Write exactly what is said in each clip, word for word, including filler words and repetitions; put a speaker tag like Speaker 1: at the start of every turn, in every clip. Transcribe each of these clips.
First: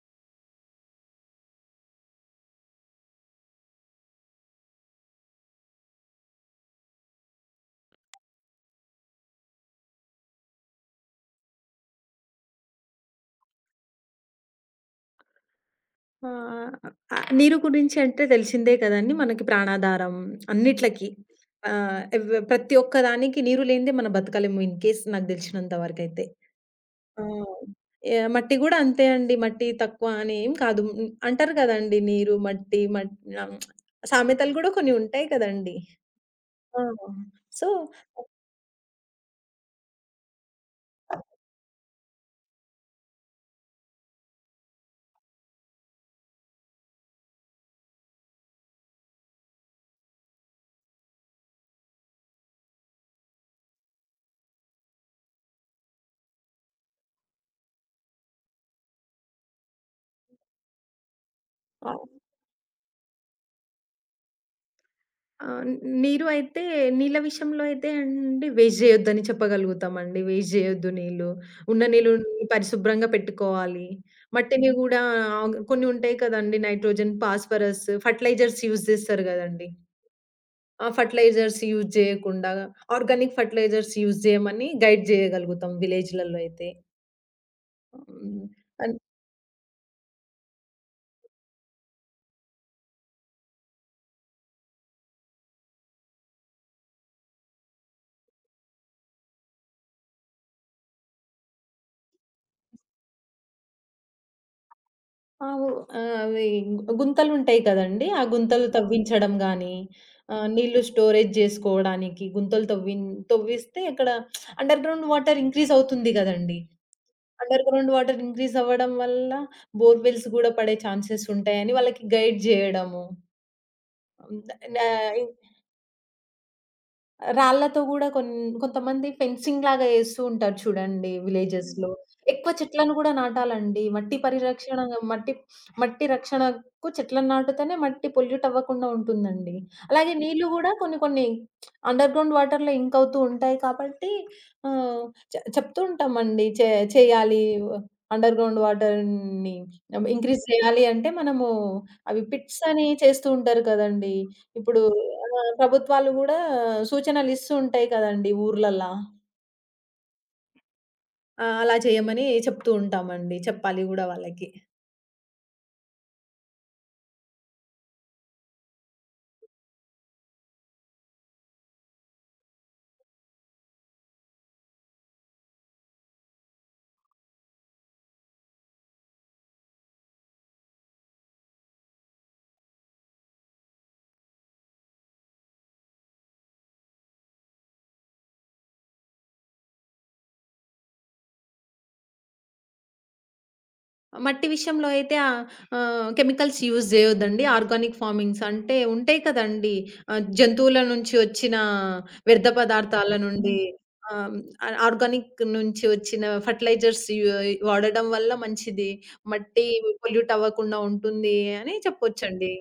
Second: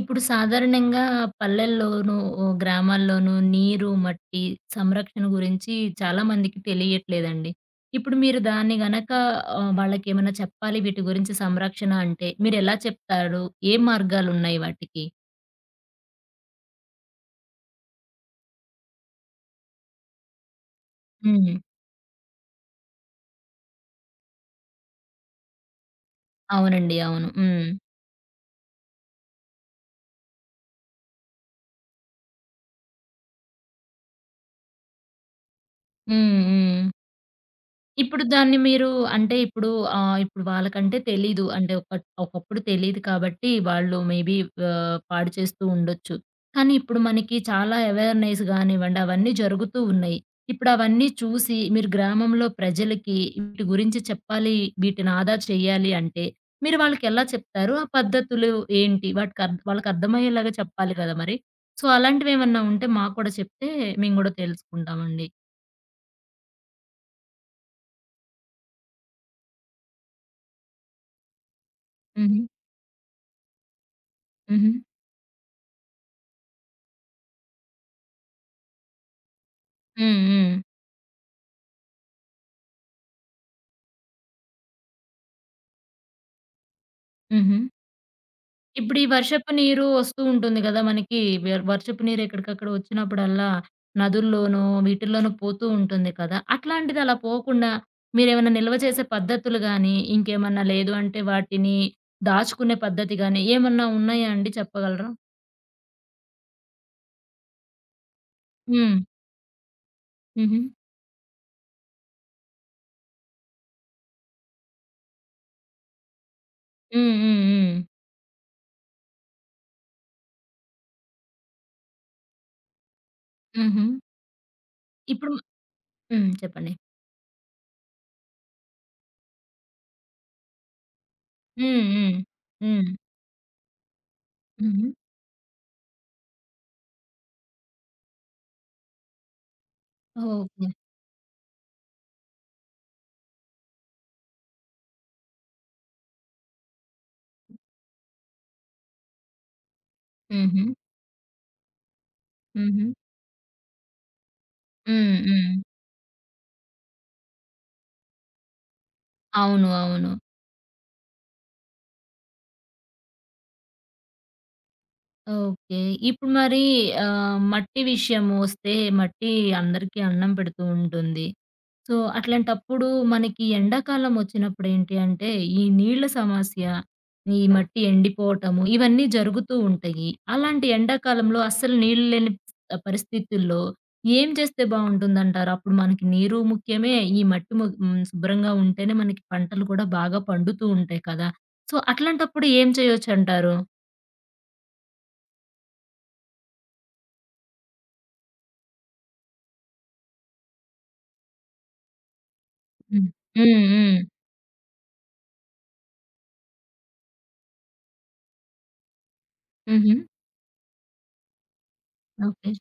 Speaker 1: ఇప్పుడు సాధారణంగా పల్లెల్లోనూ, ఓ గ్రామాల్లోనూ నీరు, మట్టి సంరక్షణ గురించి చాలా మందికి తెలియట్లేదండి. ఇప్పుడు మీరు దాన్ని గనక ఆహ్, వాళ్ళకేమైనా చెప్పాలి వీటి గురించి, సంరక్షణ అంటే మీరెలా చెప్తారు? ఏ మార్గాలున్నాయి వాటికి?
Speaker 2: ఆ! ఆహ్, నీరు గురించి అంటే తెలిసిందే కదండీ, మనకి ప్రాణాధారం అన్నిట్లకి.
Speaker 1: హ్మ్.
Speaker 2: ఆహ్, ఎవ్ ప్రతి ఒక్క దానికి నీరు లేనిదే మనం బతకలేము ఇన్ కేస్ నాకు తెలిసినంత వరకైతే.
Speaker 1: అవునండి.
Speaker 2: ఆ!
Speaker 1: అవును. హ్మ్.
Speaker 2: యాహ్! మట్టి గూడా అంతే అండి. మట్టి తక్కువ అని ఏం కాదు. హ్మ్. అంటారు కదండీ, నీరు, మట్టి మట్ సామెతలు గూడా కొన్ని ఉంటాయి కదండీ.
Speaker 1: హ్మ్.
Speaker 2: ఆ!
Speaker 1: హ్మ్. ఇప్పుడు దాన్ని మీరు అంటే ఇప్పుడు ఆహ్, ఇప్పుడు వాళ్ళకంటే
Speaker 2: సో
Speaker 1: తెలీదు. అంటే ఒక ఒకప్పుడు తెలీదు కాబట్టి వాళ్ళు మేబీ ఆహ్, పాడు చేస్తూ ఉండొచ్చు. కానీ ఇప్పుడు మనకి చాలా అవేర్‌నెస్ గానివ్వండి, అవన్నీ జరుగుతూ ఉన్నాయి. ఇప్పుడు అవన్నీ చూసి మీరు గ్రామంలో ప్రజలకి వీటి గురించి చెప్పాలి, వీటిని ఆదా చేయాలి అంటే మీరు వాళ్ళకి ఎలా చెప్తారు? ఆ పద్ధతులు ఏంటి? వాటికి అర్ వాళ్ళకి అర్థమయ్యేలాగా చెప్పాలి కదా మరి! సో, అలాంటివి ఏమన్నా ఉంటే మాకు కూడా చెప్తే మేము కూడా తెలుసుకుంటామండి.
Speaker 2: ఆహ్, న్ నీరు అయితే నీళ్ళ విషయంలో అయితే అండి, వేస్ట్ జేయొద్దని చెప్పగలుగుతామండి. వేస్ట్ జేయొద్దు నీళ్ళు. ఉన్న
Speaker 1: హుహు.
Speaker 2: నీళ్ళుని పరిశుభ్రంగా పెట్టుకోవాలి.
Speaker 1: హుహు.
Speaker 2: మట్టిని గూడా ఆహ్, కొన్ని ఉంటాయి కదండీ, నైట్రోజన్, ఫాస్ఫరస్, ఫర్టిలైజర్స్ యూజ్ జేస్తారు గదండీ.
Speaker 1: హ్మ్. హ్మ్.
Speaker 2: ఆ ఫర్టిలైజర్స్ యూజ్ జేయకుండా ఆర్గానిక్ ఫర్టిలైజర్స్ యూజ్ జేయమని గైడ్ జేయగలుగుతాం విలేజ్‌లలో అయితే.
Speaker 1: హుహు. ఇప్పుడు
Speaker 2: హ్మ్.
Speaker 1: ఈ వర్షపు నీరు వస్తూ ఉంటుంది గదా మనకి. వెర్ వర్షపు నీరు ఎక్కడికక్కడ వచ్చినప్పుడల్లా నదుల్లోనో, వీటిల్లోనో పోతూ ఉంటుంది కదా! అట్లాంటిది అలా పోకుండా మీరేమన్నా నిల్వ చేసే పద్ధతులు గానీ, ఇంకేమన్నా లేదు అంటే వాటిని దాచుకునే పద్ధతి గానీ, ఏమన్నా ఉన్నాయా అండి, చెప్పగలరా?
Speaker 2: ఆవు ఆహ్, అవి గుంతలుంటాయి కదండీ! ఆ గుంతలు
Speaker 1: హ్మ్.
Speaker 2: తవ్వించడం గానీ, ఆహ్,
Speaker 1: హుహు.
Speaker 2: నీళ్ళు స్టోరేజ్ జేసుకోవడానికి గుంతలు తవ్విన్ తవ్విస్తే అక్కడ అండర్‌గ్రౌండ్ వాటర్ ఇంక్రీజ్ అవుతుంది గదండీ!
Speaker 1: హ్మ్. హ్మ్. హ్మ్.
Speaker 2: అండర్‌గ్రౌండ్ వాటర్ ఇంక్రీజ్ అవ్వడం వల్ల బోర్‌వెల్స్ గూడా పడే ఛాన్సెస్ ఉంటాయని వాళ్ళకి గైడ్ జేయడము.
Speaker 1: హుహు.
Speaker 2: హ్మ్. ద నా
Speaker 1: ఇప్పుడు హ్మ్. చెప్పండి.
Speaker 2: రాళ్ళతో గూడా కొన్ కొంతమంది ఫెన్సింగ్ లాగా యేస్తూ ఉంటారు చూడండి
Speaker 1: హ్మ్.
Speaker 2: విలేజెస్‌లో.
Speaker 1: హ్మ్.
Speaker 2: ఎక్కువ
Speaker 1: హ్మ్.
Speaker 2: చెట్లను గూడా నాటాలండి. మట్టి పరిరక్షణ
Speaker 1: హుహు.
Speaker 2: మట్టి మట్టి రక్షణకు చెట్లను నాటుతేనే మట్టి పొల్యూట్ అవ్వకుండా ఉంటుందండి. అలాగే నీళ్లు
Speaker 1: ఓకే.
Speaker 2: గూడా కొన్ని కొన్ని అండర్ గ్రౌండ్ వాటర్‌లో ఇంక్ అవుతూ ఉంటాయి కాబట్టి ఆహ్, చె చెప్తూ ఉంటామండి. చే చేయాలి, అండర్ గ్రౌండ్ వాటర్‌ని ఇంక్రీజ్
Speaker 1: హుహు.
Speaker 2: చేయాలి అంటే మనము అవి పిట్స్
Speaker 1: హుహు.
Speaker 2: అని చేస్తూ ఉంటారు కదండీ! ఇప్పుడు
Speaker 1: హ్మ్.
Speaker 2: ఆ!
Speaker 1: హ్మ్.
Speaker 2: ప్రభుత్వాలు గూడా సూచనలిస్తూ ఉంటాయి కదండీ ఊర్లల్లా.
Speaker 1: అవును. అవును.
Speaker 2: ఆ! అలా చేయమని చెప్తూ ఉంటామండి. చెప్పాలి గూడా వాళ్ళకి.
Speaker 1: ఓకే. ఇప్పుడు మరి ఆహ్, మట్టి విషయమొస్తే, మట్టి అందరికీ అన్నం పెడుతూ ఉంటుంది. సో, అట్లాంటప్పుడు మనకి ఎండాకాలం ఒచ్చినప్పుడు ఏంటి అంటే, ఈ నీళ్ల సమస్య, ఈ మట్టి ఎండిపోవటము, ఇవన్నీ జరుగుతూ ఉంటాయి. అలాంటి ఎండాకాలంలో అస్సలు నీళ్లు లేని ఆహ్, పరిస్థితుల్లో ఏం చేస్తే బావుంటుందంటారు? అప్పుడు మనకి నీరు ముఖ్యమే, ఈ మట్టి ము హ్మ్. శుభ్రంగా ఉంటేనే మనకి పంటలు కూడా బాగా పండుతూ ఉంటాయి కదా! సో, అట్లాంటప్పుడు ఏం చేయొచ్చంటారు?
Speaker 2: మట్టి విషయంలో అయితే ఆహ్, ఆహ్, కెమికల్స్ యూజ్ జేయొద్దండి. ఆర్గానిక్ ఫార్మింగ్స్ అంటే ఉంటాయి కదండీ. ఆహ్, జంతువుల నుంచి వచ్చిన వ్యర్థ
Speaker 1: హ్మ్.
Speaker 2: పదార్థాల నుండి
Speaker 1: హ్మ్. హ్మ్.
Speaker 2: ఆహ్, ఆహ్, ఆర్గానిక్ నుంచి వచ్చిన ఫెర్టిలైజర్స్ యు వాడడం వల్ల మంచిది. మట్టి
Speaker 1: హుహు.
Speaker 2: పొల్యూట్ అవ్వకుండా ఉంటుంది అని
Speaker 1: ఓకే.
Speaker 2: చెప్పొచ్చండి.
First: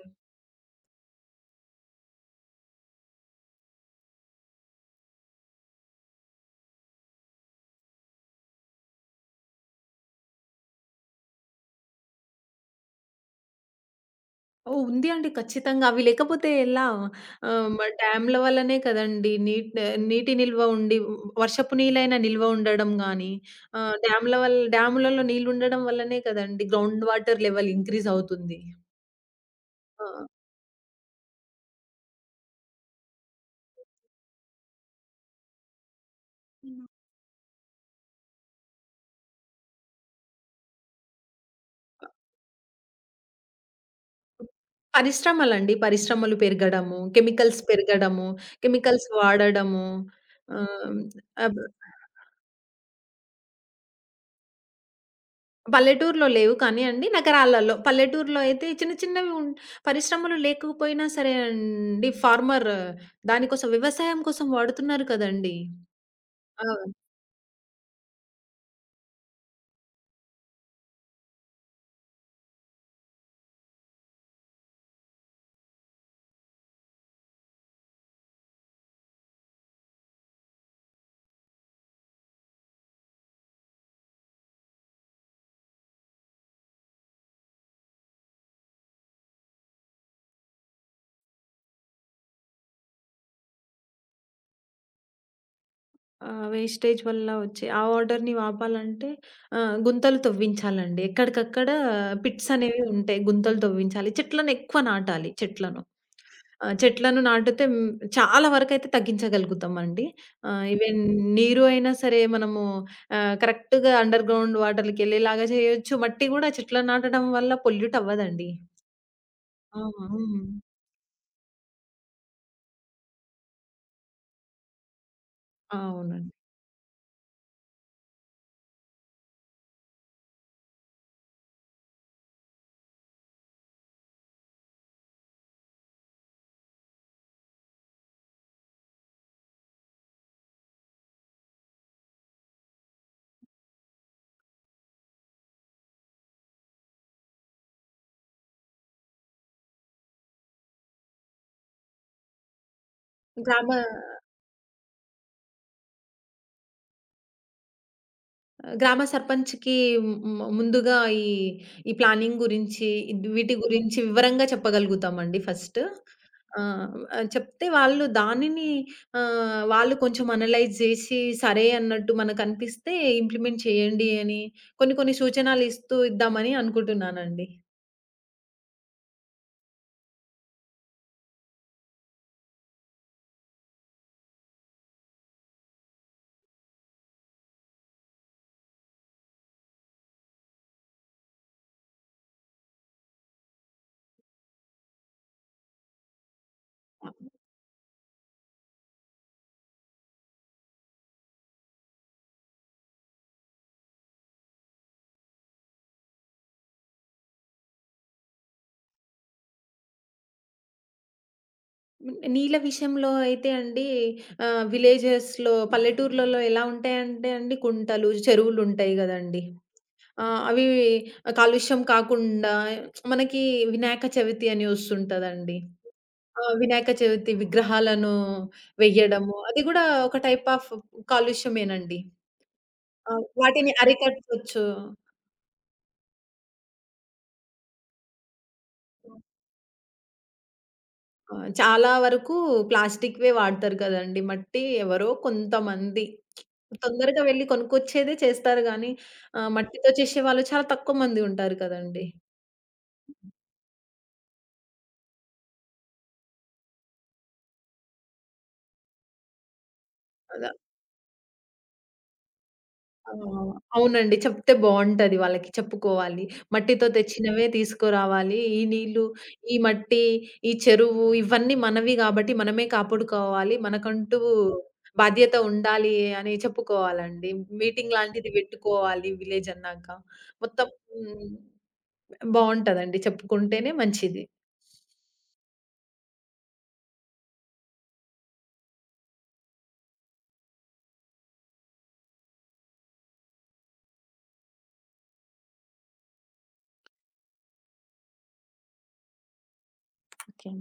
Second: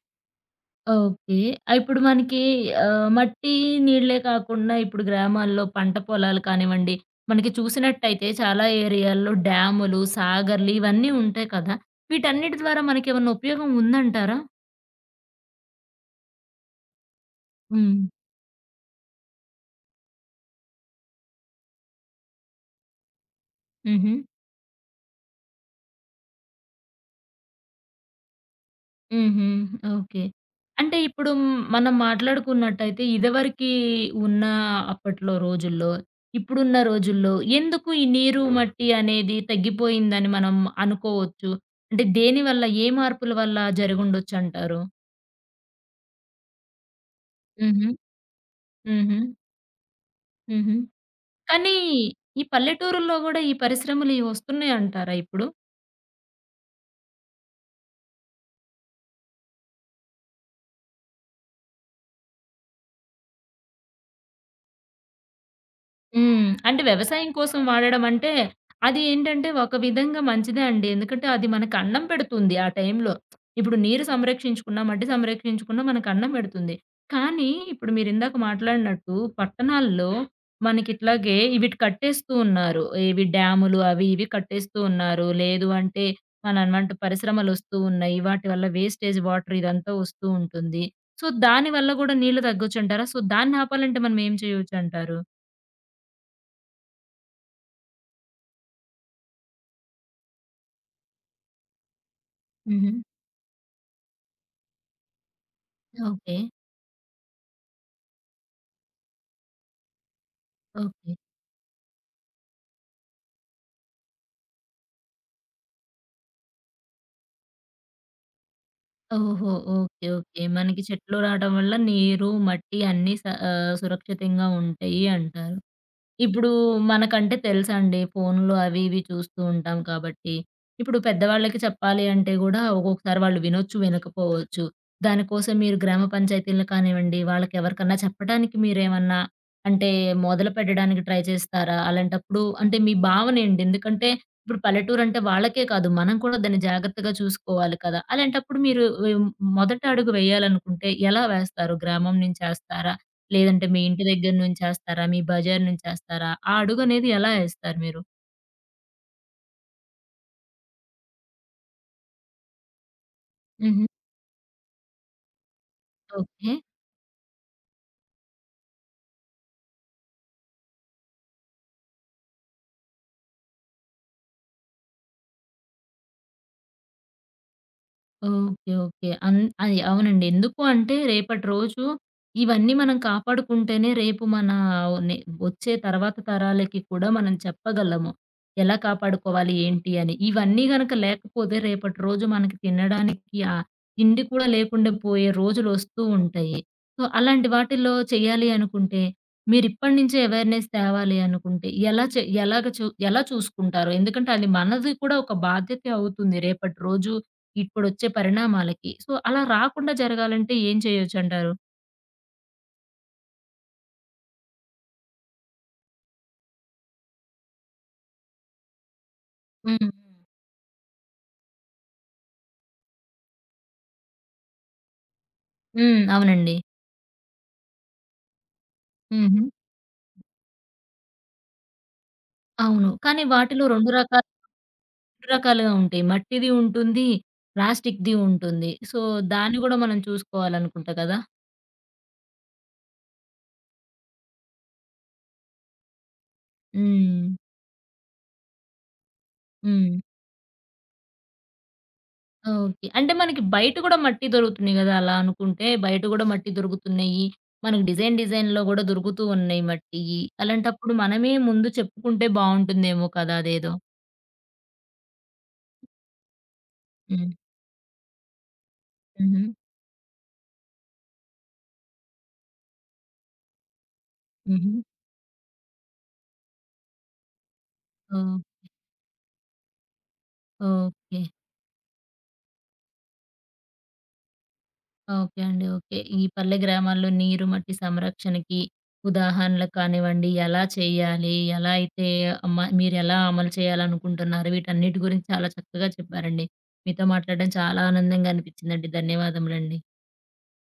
Speaker 1: ఓకే. ఆహ్, ఇప్పుడు మనకి ఆహ్, మట్టి, నీళ్ళే కాకుండా ఇప్పుడు గ్రామాల్లో పంట పొలాలు కానివ్వండి, మనకి చూసినట్టయితే చాలా ఏరియాల్లో డ్యాములు, సాగర్‌లు ఇవన్నీ ఉంటాయి కదా! వీటన్నిటి ద్వారా మనకేమన్నా ఉపయోగం ఉందంటారా?
Speaker 2: ఓహ్! ఉంది అండి. ఖచ్చితంగా. అవి లేకపోతే ఎలా? ఆహ్, మ
Speaker 1: హ్మ్.
Speaker 2: డ్యామ్‌ల వల్లనే కదండీ! నీట్ నీటి నిల్వ ఉండి, వర్షపు నీళ్ళైనా నిల్వ ఉండడం గానీ, ఆహ్,
Speaker 1: హుహు.
Speaker 2: డ్యామ్‌ల వల్ల, డ్యాములలో నీళ్ళు ఉండడం వల్లనే కదండీ గ్రౌండ్ వాటర్ లెవెల్ ఇంక్రీజ్ అవుతుంది.
Speaker 1: హుహు.
Speaker 2: ఆ!
Speaker 1: ఓకే. అంటే ఇప్పుడు మ్- మనం మాట్లాడుకున్నట్టయితే, ఇదివరకి ఉన్న అప్పట్లో రోజుల్లో, ఇప్పుడున్న రోజుల్లో, ఎందుకు ఈ నీరు, మట్టి అనేది తగ్గిపోయిందని మనం అనుకోవచ్చు? అంటే దేనివల్ల, ఏ మార్పుల వల్ల జరిగుండొచ్చంటారు?
Speaker 2: పరిశ్రమలండి. పరిశ్రమలు పెరగడము, కెమికల్స్
Speaker 1: హుహు.
Speaker 2: పెరగడము, కెమికల్స్
Speaker 1: హుహు.
Speaker 2: వాడడము.
Speaker 1: హుహు.
Speaker 2: ఆహ్, అబ్
Speaker 1: కానీ ఈ పల్లెటూరుల్లో గూడా ఈ పరిశ్రమలు ఇవి వస్తున్నాయంటారా ఇప్పుడు?
Speaker 2: పల్లెటూరులో లేవు కానీ అండి, నగరాలలో. పల్లెటూరులో అయితే చిన్న చిన్నవి ఉన్ పరిశ్రమలు లేకపోయినా సరే అండి, ఫార్మర్ దానికోసం వ్యవసాయం కోసం వాడుతున్నారు కదండీ!
Speaker 1: హ్మ్.
Speaker 2: ఆ!
Speaker 1: అంటే వ్యవసాయం కోసం వాడడం అంటే, అది ఏంటంటే ఒక విధంగా మంచిదే అండి. ఎందుకంటే అది మనకు అన్నం పెడుతుంది ఆ టైంలో. ఇప్పుడు నీరు సంరక్షించుకున్నా, మట్టి సంరక్షించుకున్నా మనకు అన్నం పెడుతుంది. కానీ ఇప్పుడు మీరు ఇందాక మాట్లాడినట్టు పట్టణాల్లో మనకిట్లాగే వీటి కట్టేస్తూ ఉన్నారు. ఇవి డ్యాములు అవి ఇవి కట్టేస్తూ ఉన్నారు. లేదు అంటే మనమంట పరిశ్రమలొస్తూ ఉన్నాయి. వాటి వల్ల వేస్టేజ్ వాటర్ ఇదంతా వస్తూ ఉంటుంది. సో, దాని వల్ల గూడా నీళ్లు తగ్గొచ్చంటారా? సో, దాన్ని ఆపాలంటే మనం ఏం చేయొచ్చంటారు?
Speaker 2: ఆ! వేస్టేజ్ వల్ల వచ్చే ఆ వాటర్‌ని ఆపాలంటే ఆహ్, గుంతలు తవ్వించాలండి. ఎక్కడికక్కడ పిట్స్ అనేవి ఉంటాయి. గుంతలు తవ్వించాలి. చెట్లను ఎక్కువ నాటాలి చెట్లను.
Speaker 1: ఓకే.
Speaker 2: ఆహ్, చెట్లను నాటితే హ్మ్, చాలా వరకైతే తగ్గించగలుగుతామండి. ఆహ్, ఈవెన్
Speaker 1: ఓకే.
Speaker 2: నీరు అయినా సరే మనము ఆహ్, కరెక్ట్‌గా అండర్‌గ్రౌండ్ వాటర్‌లకెళ్ళేలాగా చేయొచ్చు. మట్టి గూడా చెట్లను నాటడం వల్ల పొల్యూట్ అవ్వదండి.
Speaker 1: ఓహోహో!
Speaker 2: ఆ!
Speaker 1: ఓకే. ఓకే.
Speaker 2: హ్మ్.
Speaker 1: మనకి చెట్లు రావడం వల్ల నీరు, మట్టి అన్నీ స ఆహ్, సురక్షితంగా ఉంటాయి అంటారు.
Speaker 2: అవునండి.
Speaker 1: ఇప్పుడు మనకంటే తెలుసండి, ఫోనులు అవి ఇవి చూస్తూ ఉంటాం కాబట్టి. ఇప్పుడు పెద్దవాళ్ళకి చెప్పాలి అంటే గూడా ఒక్కొక్కసారి వాళ్ళు వినొచ్చు, వినకపోవచ్చు. దానికోసం మీరు గ్రామ పంచాయతీలను కానివ్వండి, వాళ్ళకి ఎవరికన్నా చెప్పడానికి మీరేమన్నా అంటే మొదలుపెట్టడానికి ట్రై చేస్తారా? అలాంటప్పుడు అంటే మీ భావనేంటి? ఎందుకంటే ఇప్పుడు పల్లెటూరంటే వాళ్ళకే కాదు, మనం కూడా దాన్ని జాగ్రత్తగా చూసుకోవాలి కదా! అలాంటప్పుడు మీరు వి మొదటి అడుగు వేయాలనుకుంటే ఎలా వేస్తారు? గ్రామం నుంచేస్తారా? లేదంటే
Speaker 2: గ్రామ
Speaker 1: మీ ఇంటి దగ్గర నుంచేస్తారా? మీ బజార్ నుంచేస్తారా? ఆ అడుగనేది ఎలా ఏస్తారు మీరు?
Speaker 2: గ్రామ సర్పంచ్‌కి ము ముందుగా ఈ, ఈ ప్లానింగ్ గురించి, ఇది వీటి
Speaker 1: హుహు.
Speaker 2: గురించి వివరంగా చెప్పగలుగుతామండి ఫస్ట్.
Speaker 1: ఓకే.
Speaker 2: ఆహ్, ఆహ్, చెప్తే వాళ్ళు దానిని ఆహ్, వాళ్ళు కొంచెం అనలైజ్ జేసి, సరే అన్నట్టు మనకనిపిస్తే ఇంప్లిమెంట్ చేయండి అని, కొన్ని కొన్ని సూచనలిస్తూ ఇద్దామని అనుకుంటున్నానండి.
Speaker 1: ఓకే. ఓకే. అన్ అది అవునండి. ఎందుకు అంటే రేపటి రోజు ఇవన్నీ మనం కాపాడుకుంటేనే రేపు మన నే వచ్చే తర్వాత తరాలకి కూడా మనం చెప్పగలము ఎలా కాపాడుకోవాలి ఏంటి అని. ఇవన్నీ గనక లేకపోతే రేపటి రోజు మనకి తినడానికి ఆహ్, తిండి కూడా లేకుండా పోయే రోజులొస్తూ ఉంటాయి. సో,
Speaker 2: ఆ,
Speaker 1: అలాంటి వాటిల్లో చేయాలి అనుకుంటే మీరిప్పటి నుంచే అవేర్‌నెస్ తేవాలి అనుకుంటే ఎలా చే ఎలాగ చూ ఎలా చూసుకుంటారు? ఎందుకంటే అది మనది కూడా ఒక బాధ్యత అవుతుంది రేపటి రోజు ఇప్పుడొచ్చే పరిణామాలకి. సో, అలా రాకుండా జరగాలంటే ఏం చేయొచ్చంటారు?
Speaker 2: నీళ్ళ విషయంలో అయితే అండి, ఆహ్, విలేజెస్‌లో పల్లెటూర్లలో ఎలా ఉంటాయంటే అండి, కుంటలు, చెరువులుంటాయి గదండీ!
Speaker 1: హ్మ్.
Speaker 2: ఆ! అవి కాలుష్యం కాకుండా, మనకి వినాయక చవితి అని వస్తుంటదండి.
Speaker 1: హ్మ్.
Speaker 2: ఆ!
Speaker 1: అవునండి.
Speaker 2: వినాయక చవితి విగ్రహాలను వెయ్యడము,
Speaker 1: హుహు.
Speaker 2: అది గూడా ఒక టైప్ ఆఫ్ కాలుష్యమేనండి.
Speaker 1: అవును.
Speaker 2: ఆ!
Speaker 1: కానీ వాటిలో
Speaker 2: వాటిని
Speaker 1: రెండు రకాలు
Speaker 2: అరికట్టొచ్చు.
Speaker 1: రెండు రకాలుగా ఉంటాయి. మట్టిది ఉంటుంది, ప్లాస్టిక్‌ది ఉంటుంది. సో, దాన్ని గూడా మనం చూసుకోవాలనుకుంటా కదా!
Speaker 2: ఆ! చాలా వరకు ప్లాస్టిక్‌వే వాడతారు కదండీ. మట్టి ఎవరో కొంతమంది తొందరగా
Speaker 1: హ్మ్.
Speaker 2: వెళ్లి కొనుక్కొచ్చేదే చేస్తారు గానీ, ఆహ్, మట్టితో
Speaker 1: హ్మ్.
Speaker 2: చేసేవాళ్ళు చాలా తక్కువ మంది ఉంటారు కదండీ.
Speaker 1: ఓకే. అంటే మనకి బయట గూడా మట్టి దొరుకుతున్నాయి గదా! అలా అనుకుంటే బయట గూడా మట్టి దొరుకుతున్నాయి. మనకు డిజైన్ డిజైన్‌లో గూడా దొరుకుతూ ఉన్నాయి మట్టియి.
Speaker 2: అలా
Speaker 1: అలాంటప్పుడు మనమే ముందు చెప్పుకుంటే బావుంటుందేమో
Speaker 2: ఆ!
Speaker 1: కదా! అదేదో.
Speaker 2: అవునండి. చెప్తే బావుంటది వాళ్ళకి. చెప్పుకోవాలి. మట్టితో
Speaker 1: హ్మ్.
Speaker 2: తెచ్చినవే తీసుకురావాలి. ఈ నీళ్ళు,
Speaker 1: హుహు.
Speaker 2: ఈ మట్టి, ఈ చెరువు ఇవన్నీ మనవి గాబట్టి మనమే కాపాడుకోవాలి. మనకంటూ
Speaker 1: హుహు.
Speaker 2: బాధ్యత ఉండాలి అని చెప్పుకోవాలండి. మీటింగ్ లాంటిది
Speaker 1: ఓహ్!
Speaker 2: పెట్టుకోవాలి విలేజ్ అన్నాక. మొత్తం
Speaker 1: ఓకే.
Speaker 2: హ్మ్. బావుంటదండి. చెప్పుకుంటేనే మంచిది.
Speaker 1: ఓకే అండి. ఓకే. ఈ పల్లె గ్రామాల్లో నీరు, మట్టి సంరక్షణకి ఉదాహరణలు కానివ్వండి, ఎలా చేయాలి? ఎలా అయితే అమ మీరెలా అమలు చేయాలనుకుంటున్నారు? వీటన్నిటి గురించి చాలా చక్కగా చెప్పారండి. మీతో మాట్లాడడం చాలా ఆనందంగా అనిపించిందండి. ధన్యవాదములండి.
Speaker 2: ఓకే.